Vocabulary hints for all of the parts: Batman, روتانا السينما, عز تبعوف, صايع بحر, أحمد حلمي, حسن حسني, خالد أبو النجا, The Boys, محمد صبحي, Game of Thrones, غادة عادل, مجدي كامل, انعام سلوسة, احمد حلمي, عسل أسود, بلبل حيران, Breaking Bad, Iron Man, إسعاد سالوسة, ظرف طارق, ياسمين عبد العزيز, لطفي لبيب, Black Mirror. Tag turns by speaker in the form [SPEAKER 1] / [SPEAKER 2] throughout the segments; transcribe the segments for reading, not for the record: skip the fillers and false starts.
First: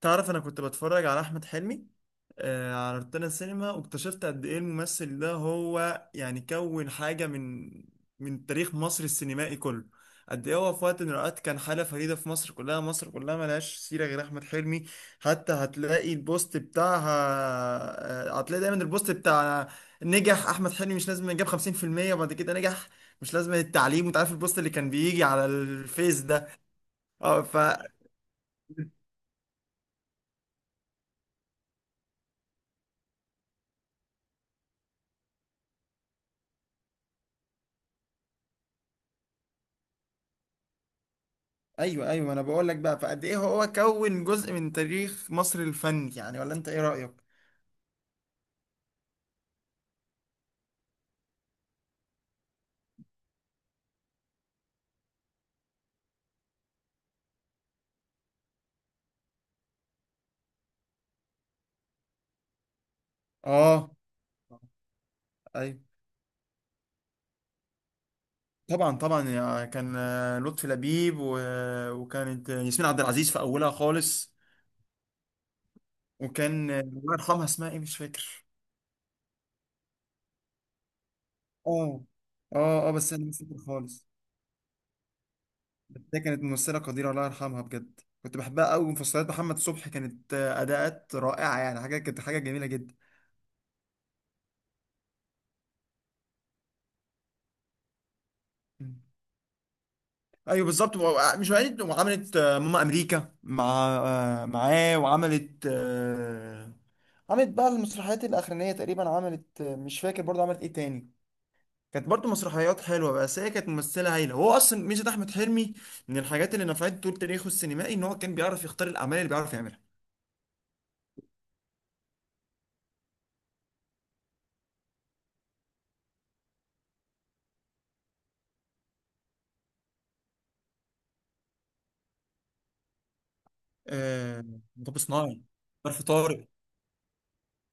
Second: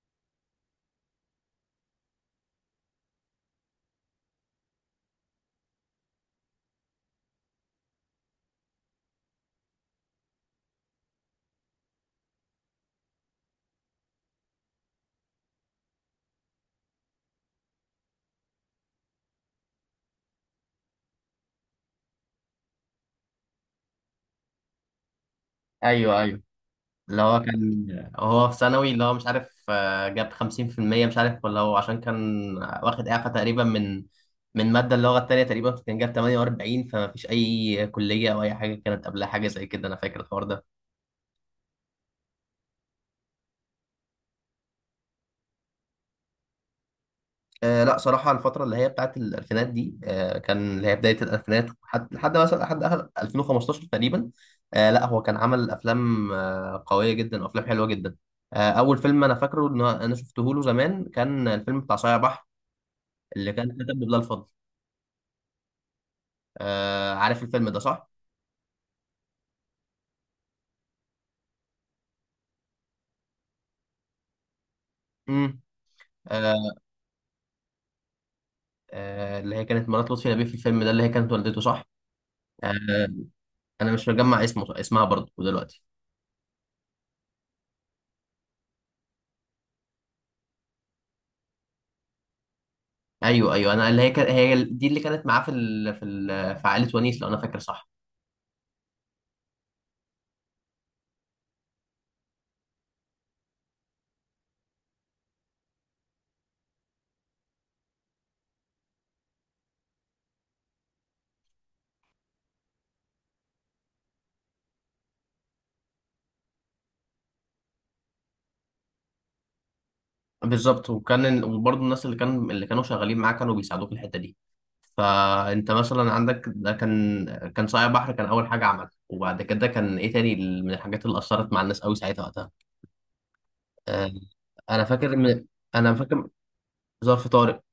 [SPEAKER 1] تعرف، انا كنت بتفرج على احمد حلمي على روتانا السينما، واكتشفت قد ايه الممثل ده. هو يعني كون حاجه من تاريخ مصر السينمائي كله. قد ايه هو في وقت من الاوقات كان حاله فريده في مصر كلها، مصر كلها ملهاش سيره غير احمد حلمي. حتى هتلاقي البوست بتاعها. هتلاقي دايما البوست بتاع نجح احمد حلمي، مش لازم جاب 50% وبعد كده نجح، مش لازم التعليم. وانت عارف البوست اللي كان بيجي على
[SPEAKER 2] ايوه،
[SPEAKER 1] الفيس
[SPEAKER 2] ايوه.
[SPEAKER 1] ده.
[SPEAKER 2] اللي هو
[SPEAKER 1] اه ف
[SPEAKER 2] كان هو في ثانوي اللي هو مش عارف، جاب 50%. مش عارف ولا هو عشان كان واخد إعفاء تقريبا من مادة اللغة التانية تقريبا. كان جاب 48 فما فيش أي كلية أو أي حاجة كانت قبلها حاجة زي كده. أنا فاكر الحوار ده.
[SPEAKER 1] ايوه، ايوه، انا بقول لك بقى، فقد ايه هو كون جزء من تاريخ مصر الفني، يعني ولا انت ايه رأيك؟
[SPEAKER 2] لا صراحة الفترة اللي هي بتاعت الألفينات دي، كان اللي هي بداية الألفينات، لحد مثلا لحد آخر 2015 تقريبا. لا هو كان عمل أفلام قوية جدا وأفلام حلوة جدا. اول فيلم انا فاكره ان انا شفته له زمان كان الفيلم بتاع صايع بحر، اللي كان
[SPEAKER 1] اه،
[SPEAKER 2] كاتب لله الفضل.
[SPEAKER 1] ايوه.
[SPEAKER 2] عارف الفيلم ده صح؟
[SPEAKER 1] طبعا، طبعا، كان لطفي لبيب و- وكانت ياسمين عبد العزيز في اولها خالص.
[SPEAKER 2] امم.
[SPEAKER 1] وكان
[SPEAKER 2] آه
[SPEAKER 1] الله يرحمها، اسمها ايه، مش فاكر.
[SPEAKER 2] اللي هي كانت مرات لطفي لبيب في الفيلم ده، اللي هي كانت والدته صح؟
[SPEAKER 1] اه، اه، اه،
[SPEAKER 2] آه
[SPEAKER 1] بس انا مش فاكر
[SPEAKER 2] انا
[SPEAKER 1] خالص.
[SPEAKER 2] مش مجمع اسمه، اسمها برضه دلوقتي.
[SPEAKER 1] بس هي كانت ممثلة قديرة، الله يرحمها، بجد كنت بحبها قوي. ومسلسلات محمد صبحي كانت اداءات رائعة، يعني حاجة، كانت حاجة جميلة جدا.
[SPEAKER 2] ايوه ايوه، انا اللي هي كان هي دي اللي كانت معاه في ال... في ال... في عائله ونيس لو انا فاكر صح.
[SPEAKER 1] ايوه بالظبط، مش وقعت وعملت ماما امريكا مع آه، معاه. وعملت عملت بقى المسرحيات الاخرانيه تقريبا. عملت مش فاكر برضه عملت ايه تاني. كانت برضه مسرحيات حلوه، بس هي كانت ممثله هايله. هو اصلا ميزه احمد حلمي من الحاجات اللي نفعت طول تاريخه السينمائي ان هو كان بيعرف يختار الاعمال اللي بيعرف يعملها.
[SPEAKER 2] بالظبط. وبرضه الناس اللي كان اللي كانوا شغالين معاه كانوا بيساعدوه في الحته دي. فانت مثلا عندك ده كان صايع بحر كان اول حاجه عملها. وبعد كده كان ايه تاني من الحاجات اللي اثرت مع الناس قوي ساعتها وقتها؟ آه،
[SPEAKER 1] آه،
[SPEAKER 2] انا
[SPEAKER 1] مطب
[SPEAKER 2] فاكر
[SPEAKER 1] صناعي.
[SPEAKER 2] من انا
[SPEAKER 1] ظرف
[SPEAKER 2] فاكر
[SPEAKER 1] طارق.
[SPEAKER 2] ظرف طارق.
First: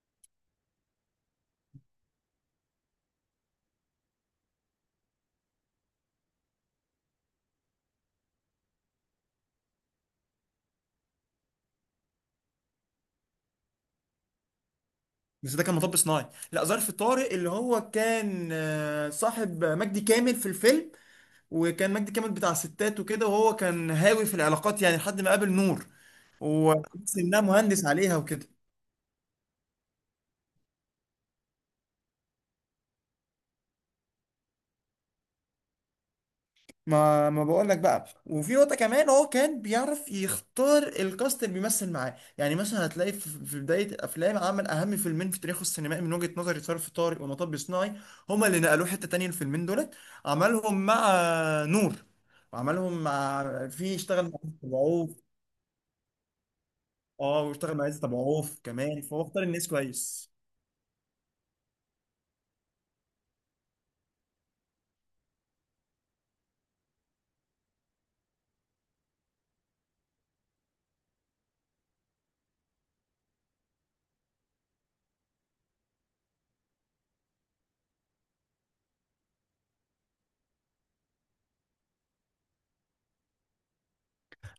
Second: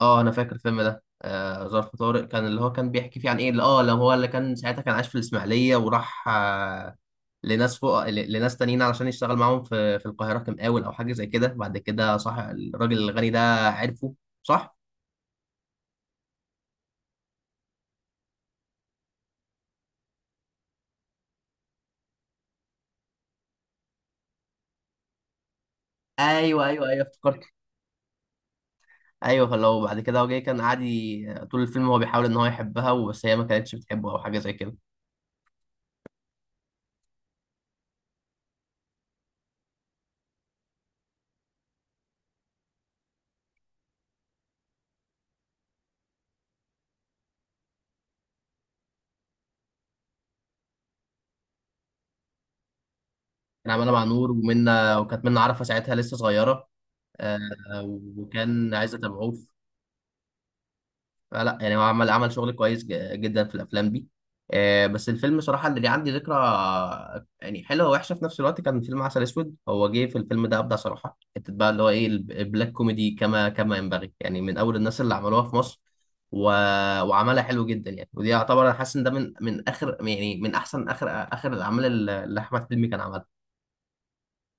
[SPEAKER 2] اه انا فاكر الفيلم ده، ظرف طارق، كان اللي هو كان بيحكي فيه عن ايه اللي اه اللي هو اللي كان ساعتها كان عايش في الاسماعيليه وراح، لناس فوق، لناس تانيين علشان يشتغل معاهم في القاهره كمقاول او حاجه زي كده. بعد كده صح الراجل الغني ده عرفه صح.
[SPEAKER 1] بس ده كان مطب صناعي، لا ظرف طارق، اللي هو كان صاحب مجدي كامل في الفيلم. وكان مجدي كامل بتاع ستات وكده، وهو كان هاوي في العلاقات، يعني لحد ما قابل نور.
[SPEAKER 2] ايوه ايوه ايوه،
[SPEAKER 1] وحس انها
[SPEAKER 2] افتكرت.
[SPEAKER 1] مهندس عليها وكده.
[SPEAKER 2] ايوه، فلو بعد كده هو جاي كان قاعد طول الفيلم هو بيحاول ان هو يحبها وبس، هي ما كانتش بتحبه او حاجه زي كده.
[SPEAKER 1] ما بقول لك بقى، وفي نقطة كمان هو كان بيعرف يختار الكاست اللي بيمثل معاه، يعني مثلا هتلاقي في بداية الافلام عمل اهم فيلمين في تاريخه السينمائي من وجهة نظري، ظرف طارق ومطب صناعي. هما اللي نقلوه حتة تانية، الفيلمين دولت. عملهم مع نور، وعملهم مع،
[SPEAKER 2] كان عماله
[SPEAKER 1] في
[SPEAKER 2] مع
[SPEAKER 1] اشتغل
[SPEAKER 2] نور
[SPEAKER 1] مع عز
[SPEAKER 2] ومنى،
[SPEAKER 1] تبعوف.
[SPEAKER 2] وكانت منى عارفه ساعتها لسه صغيره.
[SPEAKER 1] اه، واشتغل مع عز تبعوف
[SPEAKER 2] وكان عايز
[SPEAKER 1] كمان، فهو
[SPEAKER 2] اتابعه
[SPEAKER 1] اختار الناس كويس.
[SPEAKER 2] فلا، يعني هو عمل شغل كويس جدا في الافلام دي. بس الفيلم صراحه اللي ليه عندي ذكرى يعني حلوه ووحشه في نفس الوقت كان فيلم عسل اسود. هو جه في الفيلم ده ابدع صراحه حته بقى، اللي هو ايه، البلاك كوميدي كما ينبغي، يعني من اول الناس اللي عملوها في مصر. و... وعملها حلو جدا يعني. ودي يعتبر انا حاسس ان ده من، اخر يعني، من احسن اخر اخر الاعمال اللي احمد حلمي كان عملها.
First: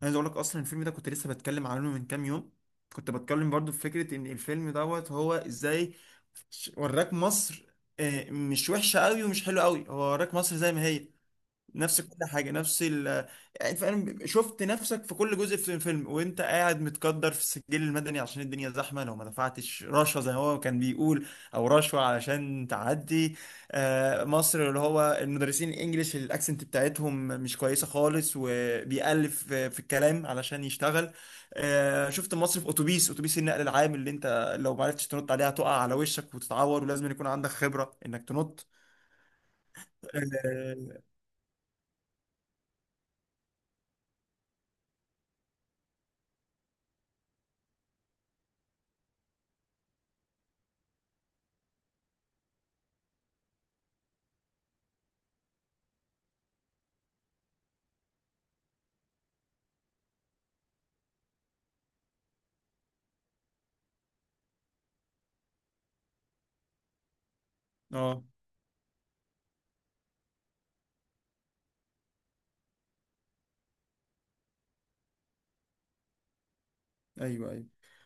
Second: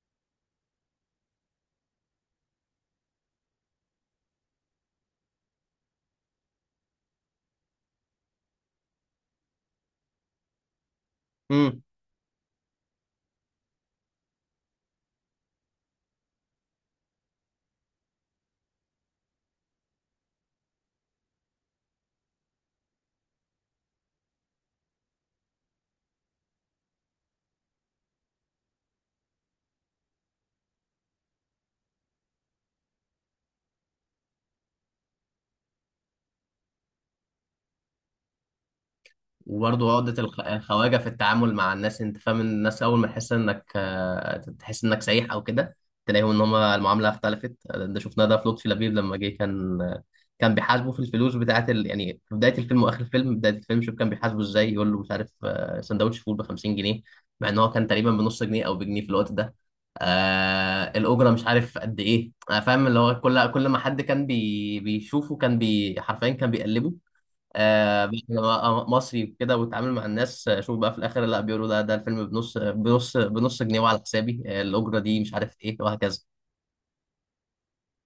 [SPEAKER 1] عايز اقول لك، اصلا الفيلم ده كنت لسه بتكلم عنه من كام يوم. كنت بتكلم برضو في فكره ان الفيلم دوت هو ازاي. وراك مصر، مش وحشه قوي ومش حلوه قوي، هو وراك مصر زي ما هي، نفس كل حاجه، نفس يعني فعلا شفت نفسك في كل جزء في الفيلم. وانت قاعد متقدر في السجل المدني عشان الدنيا زحمه، لو ما دفعتش رشوه زي ما هو كان بيقول، او رشوه علشان تعدي. مصر اللي هو المدرسين الانجليش الاكسنت بتاعتهم مش كويسه خالص، وبيألف في الكلام علشان يشتغل. شفت مصر في اتوبيس النقل العام اللي انت لو ما عرفتش تنط عليها تقع على وشك وتتعور، ولازم يكون عندك خبره انك تنط.
[SPEAKER 2] وبرضه عقدة
[SPEAKER 1] اه،
[SPEAKER 2] الخواجة في التعامل مع الناس. انت فاهم إن الناس اول ما تحس انك سايح او كده، تلاقيهم ان هم المعاملة اختلفت. ده شفناه ده في لطفي لبيب لما جه، كان بيحاسبه في الفلوس بتاعت ال... يعني في بداية الفيلم واخر الفيلم. بداية الفيلم شوف كان بيحاسبه ازاي، يقول له مش عارف، سندوتش فول ب 50 جنيه، مع ان هو كان تقريبا بنص جنيه او بجنيه في الوقت ده. الاجره مش عارف قد ايه. فاهم اللي هو كل ما حد كان بيشوفه، كان حرفيا كان بيقلبه.
[SPEAKER 1] آه.
[SPEAKER 2] بقى أنا مصري وكده واتعامل مع الناس. شوف بقى في الاخر لا بيقولوا لا ده الفيلم بنص، بنص جنيه وعلى حسابي. الاجره دي مش عارف ايه وهكذا.
[SPEAKER 1] ايوه، ايوه.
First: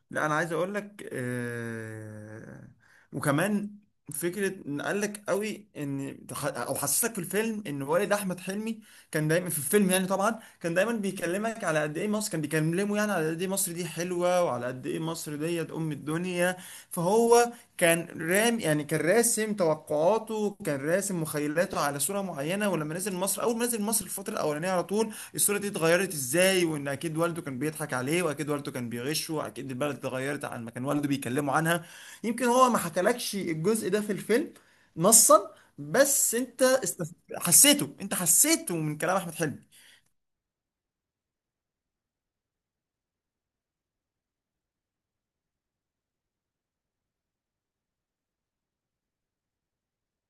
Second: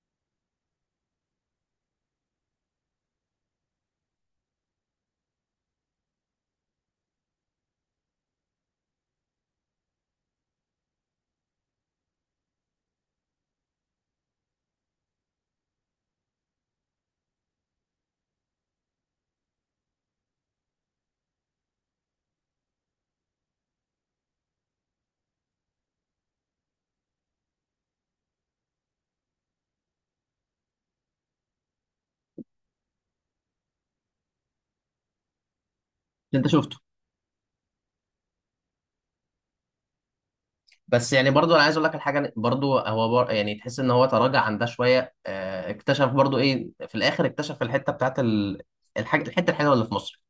[SPEAKER 1] لا انا عايز اقول لك وكمان فكره ان قال لك قوي، ان او حسسك في الفيلم ان والد احمد حلمي كان دايما في الفيلم. يعني طبعا كان دايما بيكلمك على قد ايه مصر، كان بيكلمه يعني على قد ايه مصر دي حلوه، وعلى قد ايه مصر ديت ام الدنيا. فهو كان رام، يعني كان راسم توقعاته، كان راسم مخيلاته على صوره معينه، ولما نزل مصر، اول ما نزل مصر الفتره الاولانيه على طول الصورة دي اتغيرت ازاي. وان اكيد والده كان بيضحك عليه، واكيد والده كان بيغشه، اكيد البلد اتغيرت عن ما كان والده بيكلمه عنها. يمكن هو ما حكالكش الجزء ده في الفيلم نصا، بس
[SPEAKER 2] اللي انت
[SPEAKER 1] انت
[SPEAKER 2] شفته.
[SPEAKER 1] حسيته، انت حسيته من كلام احمد حلمي.
[SPEAKER 2] بس يعني برضو انا عايز اقول لك الحاجه، برضو هو يعني تحس ان هو تراجع عن ده شويه. اكتشف برضو ايه في الاخر، اكتشف الحته بتاعت ال... الحاجه، الحته الحلوه اللي في مصر.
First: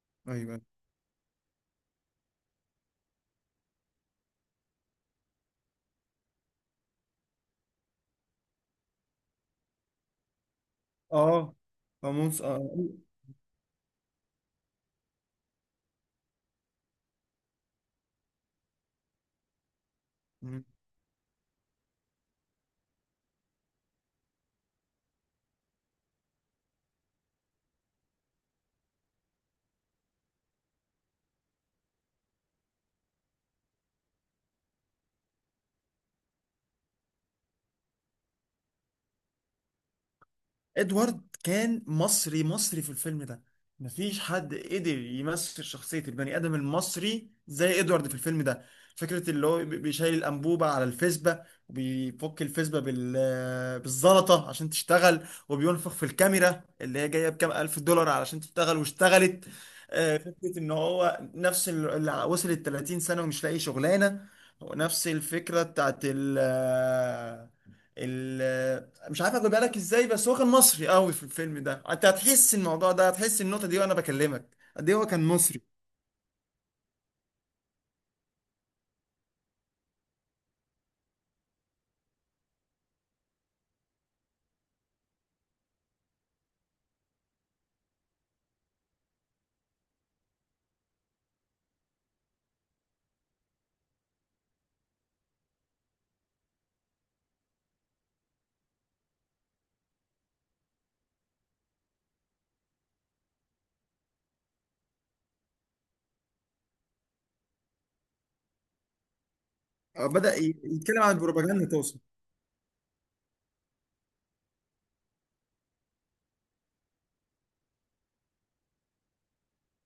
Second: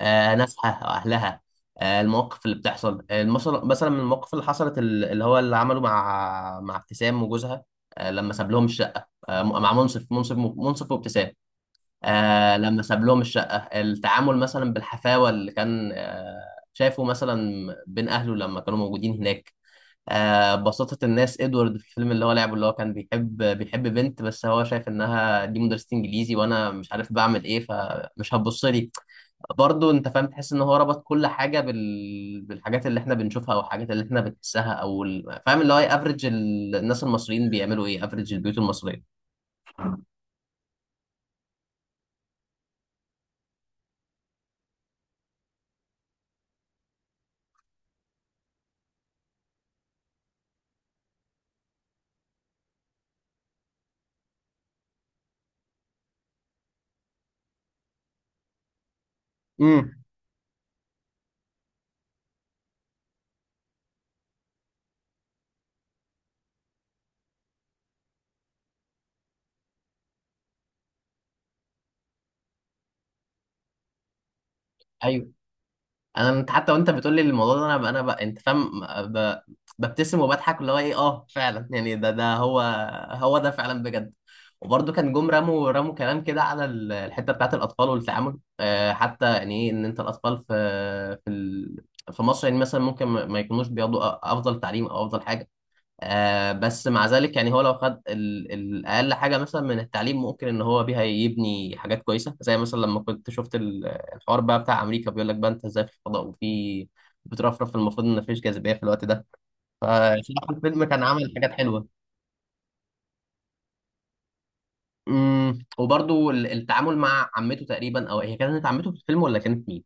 [SPEAKER 1] ايوه،
[SPEAKER 2] ناسها واهلها. المواقف اللي بتحصل مثلا، من المواقف اللي حصلت اللي هو اللي عمله مع ابتسام وجوزها. لما ساب لهم الشقه، مع منصف، منصف وابتسام.
[SPEAKER 1] اه. هو اه.
[SPEAKER 2] لما ساب لهم الشقه، التعامل مثلا بالحفاوه اللي كان، شايفه مثلا بين اهله لما كانوا موجودين هناك. بساطة الناس. ادوارد في الفيلم اللي هو لعبه، اللي هو كان بيحب بنت، بس هو شايف انها دي مدرسة انجليزي وانا مش عارف بعمل ايه فمش هتبص لي. برضه انت فاهم تحس ان هو ربط كل حاجه بال... بالحاجات اللي احنا بنشوفها، او الحاجات اللي احنا بنحسها او ال... فاهم اللي هو ايه افريج الناس المصريين، بيعملوا ايه افريج البيوت المصريه.
[SPEAKER 1] ادوارد كان مصري، مصري في الفيلم ده. مفيش حد قدر يمثل شخصية البني آدم المصري زي ادوارد في الفيلم ده. فكرة اللي هو بيشيل الأنبوبة على الفيسبا، وبيفك الفيسبا بالزلطة عشان تشتغل، وبينفخ في الكاميرا اللي هي جاية بكام ألف دولار علشان تشتغل واشتغلت.
[SPEAKER 2] امم.
[SPEAKER 1] فكرة إن هو نفس اللي وصلت 30 سنة ومش لاقي شغلانة، ونفس الفكرة بتاعت ال... مش عارف اخد بالك ازاي، بس هو كان مصري قوي في الفيلم ده، انت هتحس الموضوع ده، هتحس النقطه دي وانا بكلمك قد ايه هو كان مصري.
[SPEAKER 2] انت حتى وانت بتقول لي الموضوع ده، انا ب... انا ب... انت فاهم ب... ببتسم وبضحك اللي هو ايه. اه فعلا يعني، ده ده هو، ده فعلا بجد. وبرضه كان جم رموا كلام كده على الحته بتاعت الاطفال والتعامل. حتى يعني ايه ان انت الاطفال في، في ال... في مصر يعني مثلا ممكن ما يكونوش بياخدوا افضل تعليم او افضل حاجه. بس مع ذلك يعني هو لو خد الأقل حاجة مثلا من التعليم ممكن إن هو بيها يبني حاجات كويسة، زي مثلا لما كنت شفت الحوار بقى بتاع أمريكا. بيقول لك بقى أنت إزاي في الفضاء وفي بترفرف، المفروض إن مفيش جاذبية في الوقت ده.
[SPEAKER 1] بدأ
[SPEAKER 2] فصراحة الفيلم
[SPEAKER 1] يتكلم
[SPEAKER 2] كان
[SPEAKER 1] عن
[SPEAKER 2] عامل حاجات
[SPEAKER 1] البروباجندا
[SPEAKER 2] حلوة.
[SPEAKER 1] توصل.
[SPEAKER 2] وبرضو التعامل مع عمته تقريبا، أو هي كانت عمته في الفيلم ولا كانت مين؟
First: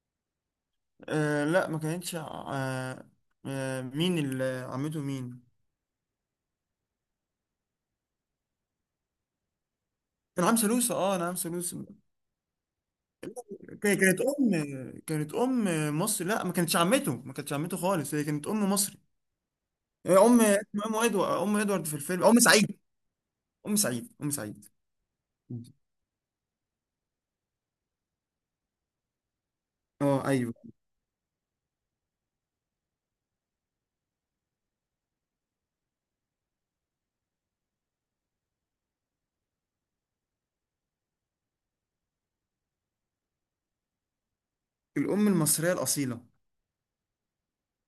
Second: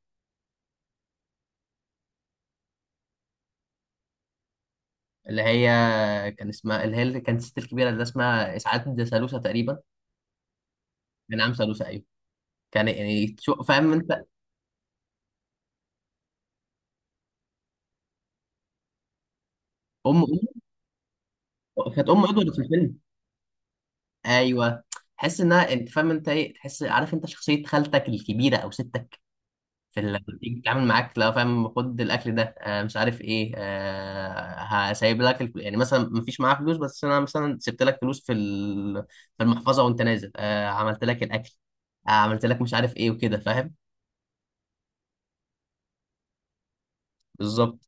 [SPEAKER 1] لا، ما كانتش. مين اللي، عمته
[SPEAKER 2] اللي
[SPEAKER 1] مين؟
[SPEAKER 2] هي كان اسمها، اللي هي اللي كانت الست الكبيرة اللي اسمها إسعاد سالوسة تقريبا.
[SPEAKER 1] انعام سلوسة، اه، انعام
[SPEAKER 2] من عم
[SPEAKER 1] سلوسة.
[SPEAKER 2] سالوسة أيوه. كان يعني فاهم
[SPEAKER 1] ك- كانت
[SPEAKER 2] أنت.
[SPEAKER 1] ام كانت ام مصري، لا ما كانتش عمته، ما كانتش عمته خالص، هي كانت ام مصري.
[SPEAKER 2] أم.
[SPEAKER 1] ام، اسمها ام ادوارد، ام ادوارد في
[SPEAKER 2] كانت
[SPEAKER 1] الفيلم،
[SPEAKER 2] ام
[SPEAKER 1] ام
[SPEAKER 2] ادوارد في
[SPEAKER 1] سعيد،
[SPEAKER 2] الفيلم.
[SPEAKER 1] ام سعيد، ام سعيد.
[SPEAKER 2] ايوه. تحس انها، انت فاهم انت ايه، تحس عارف انت شخصيه خالتك الكبيره او ستك في اللي
[SPEAKER 1] اه، ايوه.
[SPEAKER 2] بتيجي تتعامل معاك، لا فاهم خد الاكل ده، مش عارف ايه، هسيب لك يعني مثلا ما فيش معاها فلوس بس انا مثلا سبت لك فلوس في ال... في المحفظه وانت نازل. عملت لك الاكل، عملت لك مش عارف ايه وكده فاهم.
[SPEAKER 1] الام المصريه الاصيله.
[SPEAKER 2] بالظبط.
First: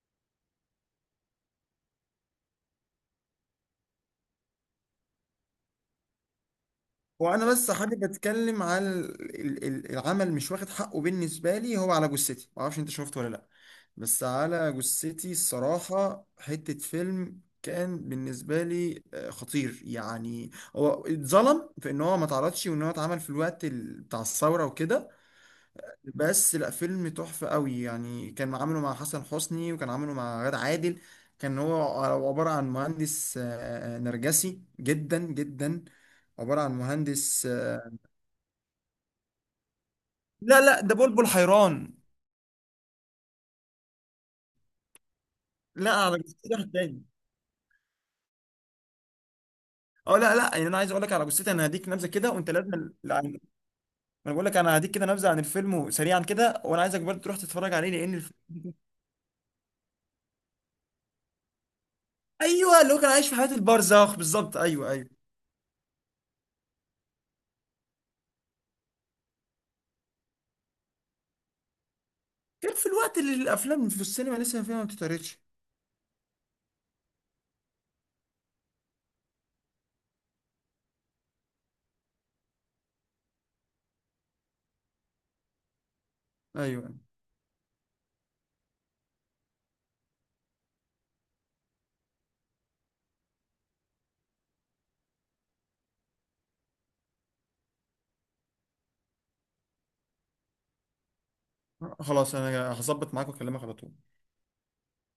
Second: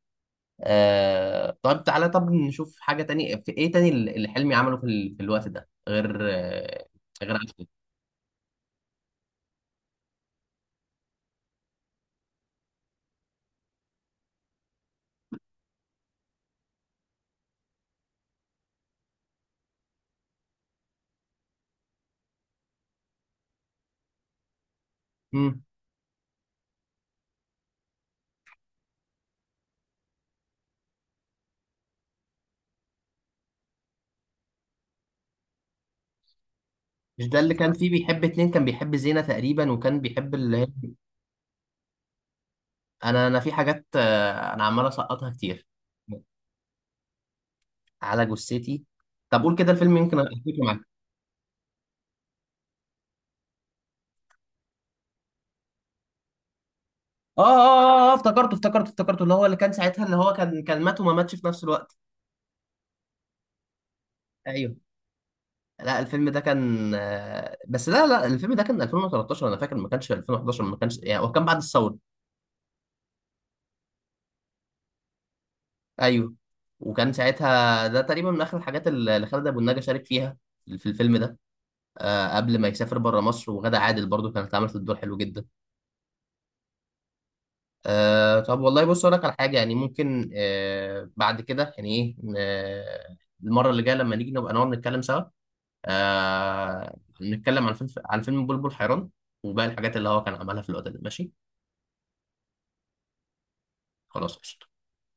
[SPEAKER 2] طب تعالى طب نشوف حاجه تانية في ايه تاني اللي حلمي عمله في، ال... في الوقت ده غير غير
[SPEAKER 1] وانا
[SPEAKER 2] عسل.
[SPEAKER 1] بس حابب اتكلم على العمل، مش واخد حقه بالنسبه لي. هو، على جثتي، ما اعرفش انت شفته ولا لا، بس على جثتي الصراحه حته فيلم، كان بالنسبه لي خطير، يعني هو اتظلم في ان هو ما اتعرضش، وان هو اتعمل في الوقت بتاع الثوره وكده. بس لا، فيلم تحفه قوي يعني. كان عامله مع حسن حسني، وكان عامله مع غادة عادل. كان هو عباره عن مهندس نرجسي جدا جدا، عبارة عن
[SPEAKER 2] مش ده
[SPEAKER 1] مهندس
[SPEAKER 2] اللي كان فيه بيحب اتنين، كان بيحب زينة تقريبا وكان بيحب اللي
[SPEAKER 1] لا،
[SPEAKER 2] هي.
[SPEAKER 1] لا، ده بلبل حيران.
[SPEAKER 2] انا في حاجات، انا عمال اسقطها كتير.
[SPEAKER 1] لا، على جثتي واحد تاني.
[SPEAKER 2] على جثتي. طب قول كده الفيلم
[SPEAKER 1] اه،
[SPEAKER 2] يمكن
[SPEAKER 1] لا، لا،
[SPEAKER 2] افتكره
[SPEAKER 1] يعني انا
[SPEAKER 2] معاك.
[SPEAKER 1] عايز اقول لك على جثتي، انا هديك نبذه كده وانت لازم، لا انا بقول لك، انا هديك كده نبذه عن الفيلم سريعا كده، وانا عايزك برضه تروح
[SPEAKER 2] اه اه
[SPEAKER 1] تتفرج عليه لان الفيلم
[SPEAKER 2] افتكرته افتكرته افتكرته، اللي هو اللي كان ساعتها اللي هو كان مات وما ماتش في نفس الوقت.
[SPEAKER 1] ايوه، اللي هو كان عايش في حياه البرزخ بالظبط.
[SPEAKER 2] ايوه.
[SPEAKER 1] ايوه، ايوه.
[SPEAKER 2] لا الفيلم ده كان، بس لا لا الفيلم ده كان 2013 انا فاكر، ما كانش 2011، ما كانش يعني هو كان بعد الثوره.
[SPEAKER 1] كان في الوقت اللي الافلام في السينما لسه فيها ما بتتعرضش.
[SPEAKER 2] ايوه. وكان ساعتها ده تقريبا من اخر الحاجات اللي خالد ابو النجا شارك فيها في الفيلم ده. قبل ما يسافر بره مصر. وغادة عادل برضو كانت عملت الدور حلو جدا.
[SPEAKER 1] ايوه،
[SPEAKER 2] طب والله بص اقول لك على حاجه يعني ممكن، بعد كده يعني ايه. المره اللي جايه لما نيجي نبقى نقعد نتكلم سوا، نتكلم عن فيلم، بلبل حيران وباقي الحاجات اللي هو كان عملها في الوقت ده. ماشي.
[SPEAKER 1] خلاص، انا هظبط معاك واكلمك على طول.
[SPEAKER 2] خلاص قشطة.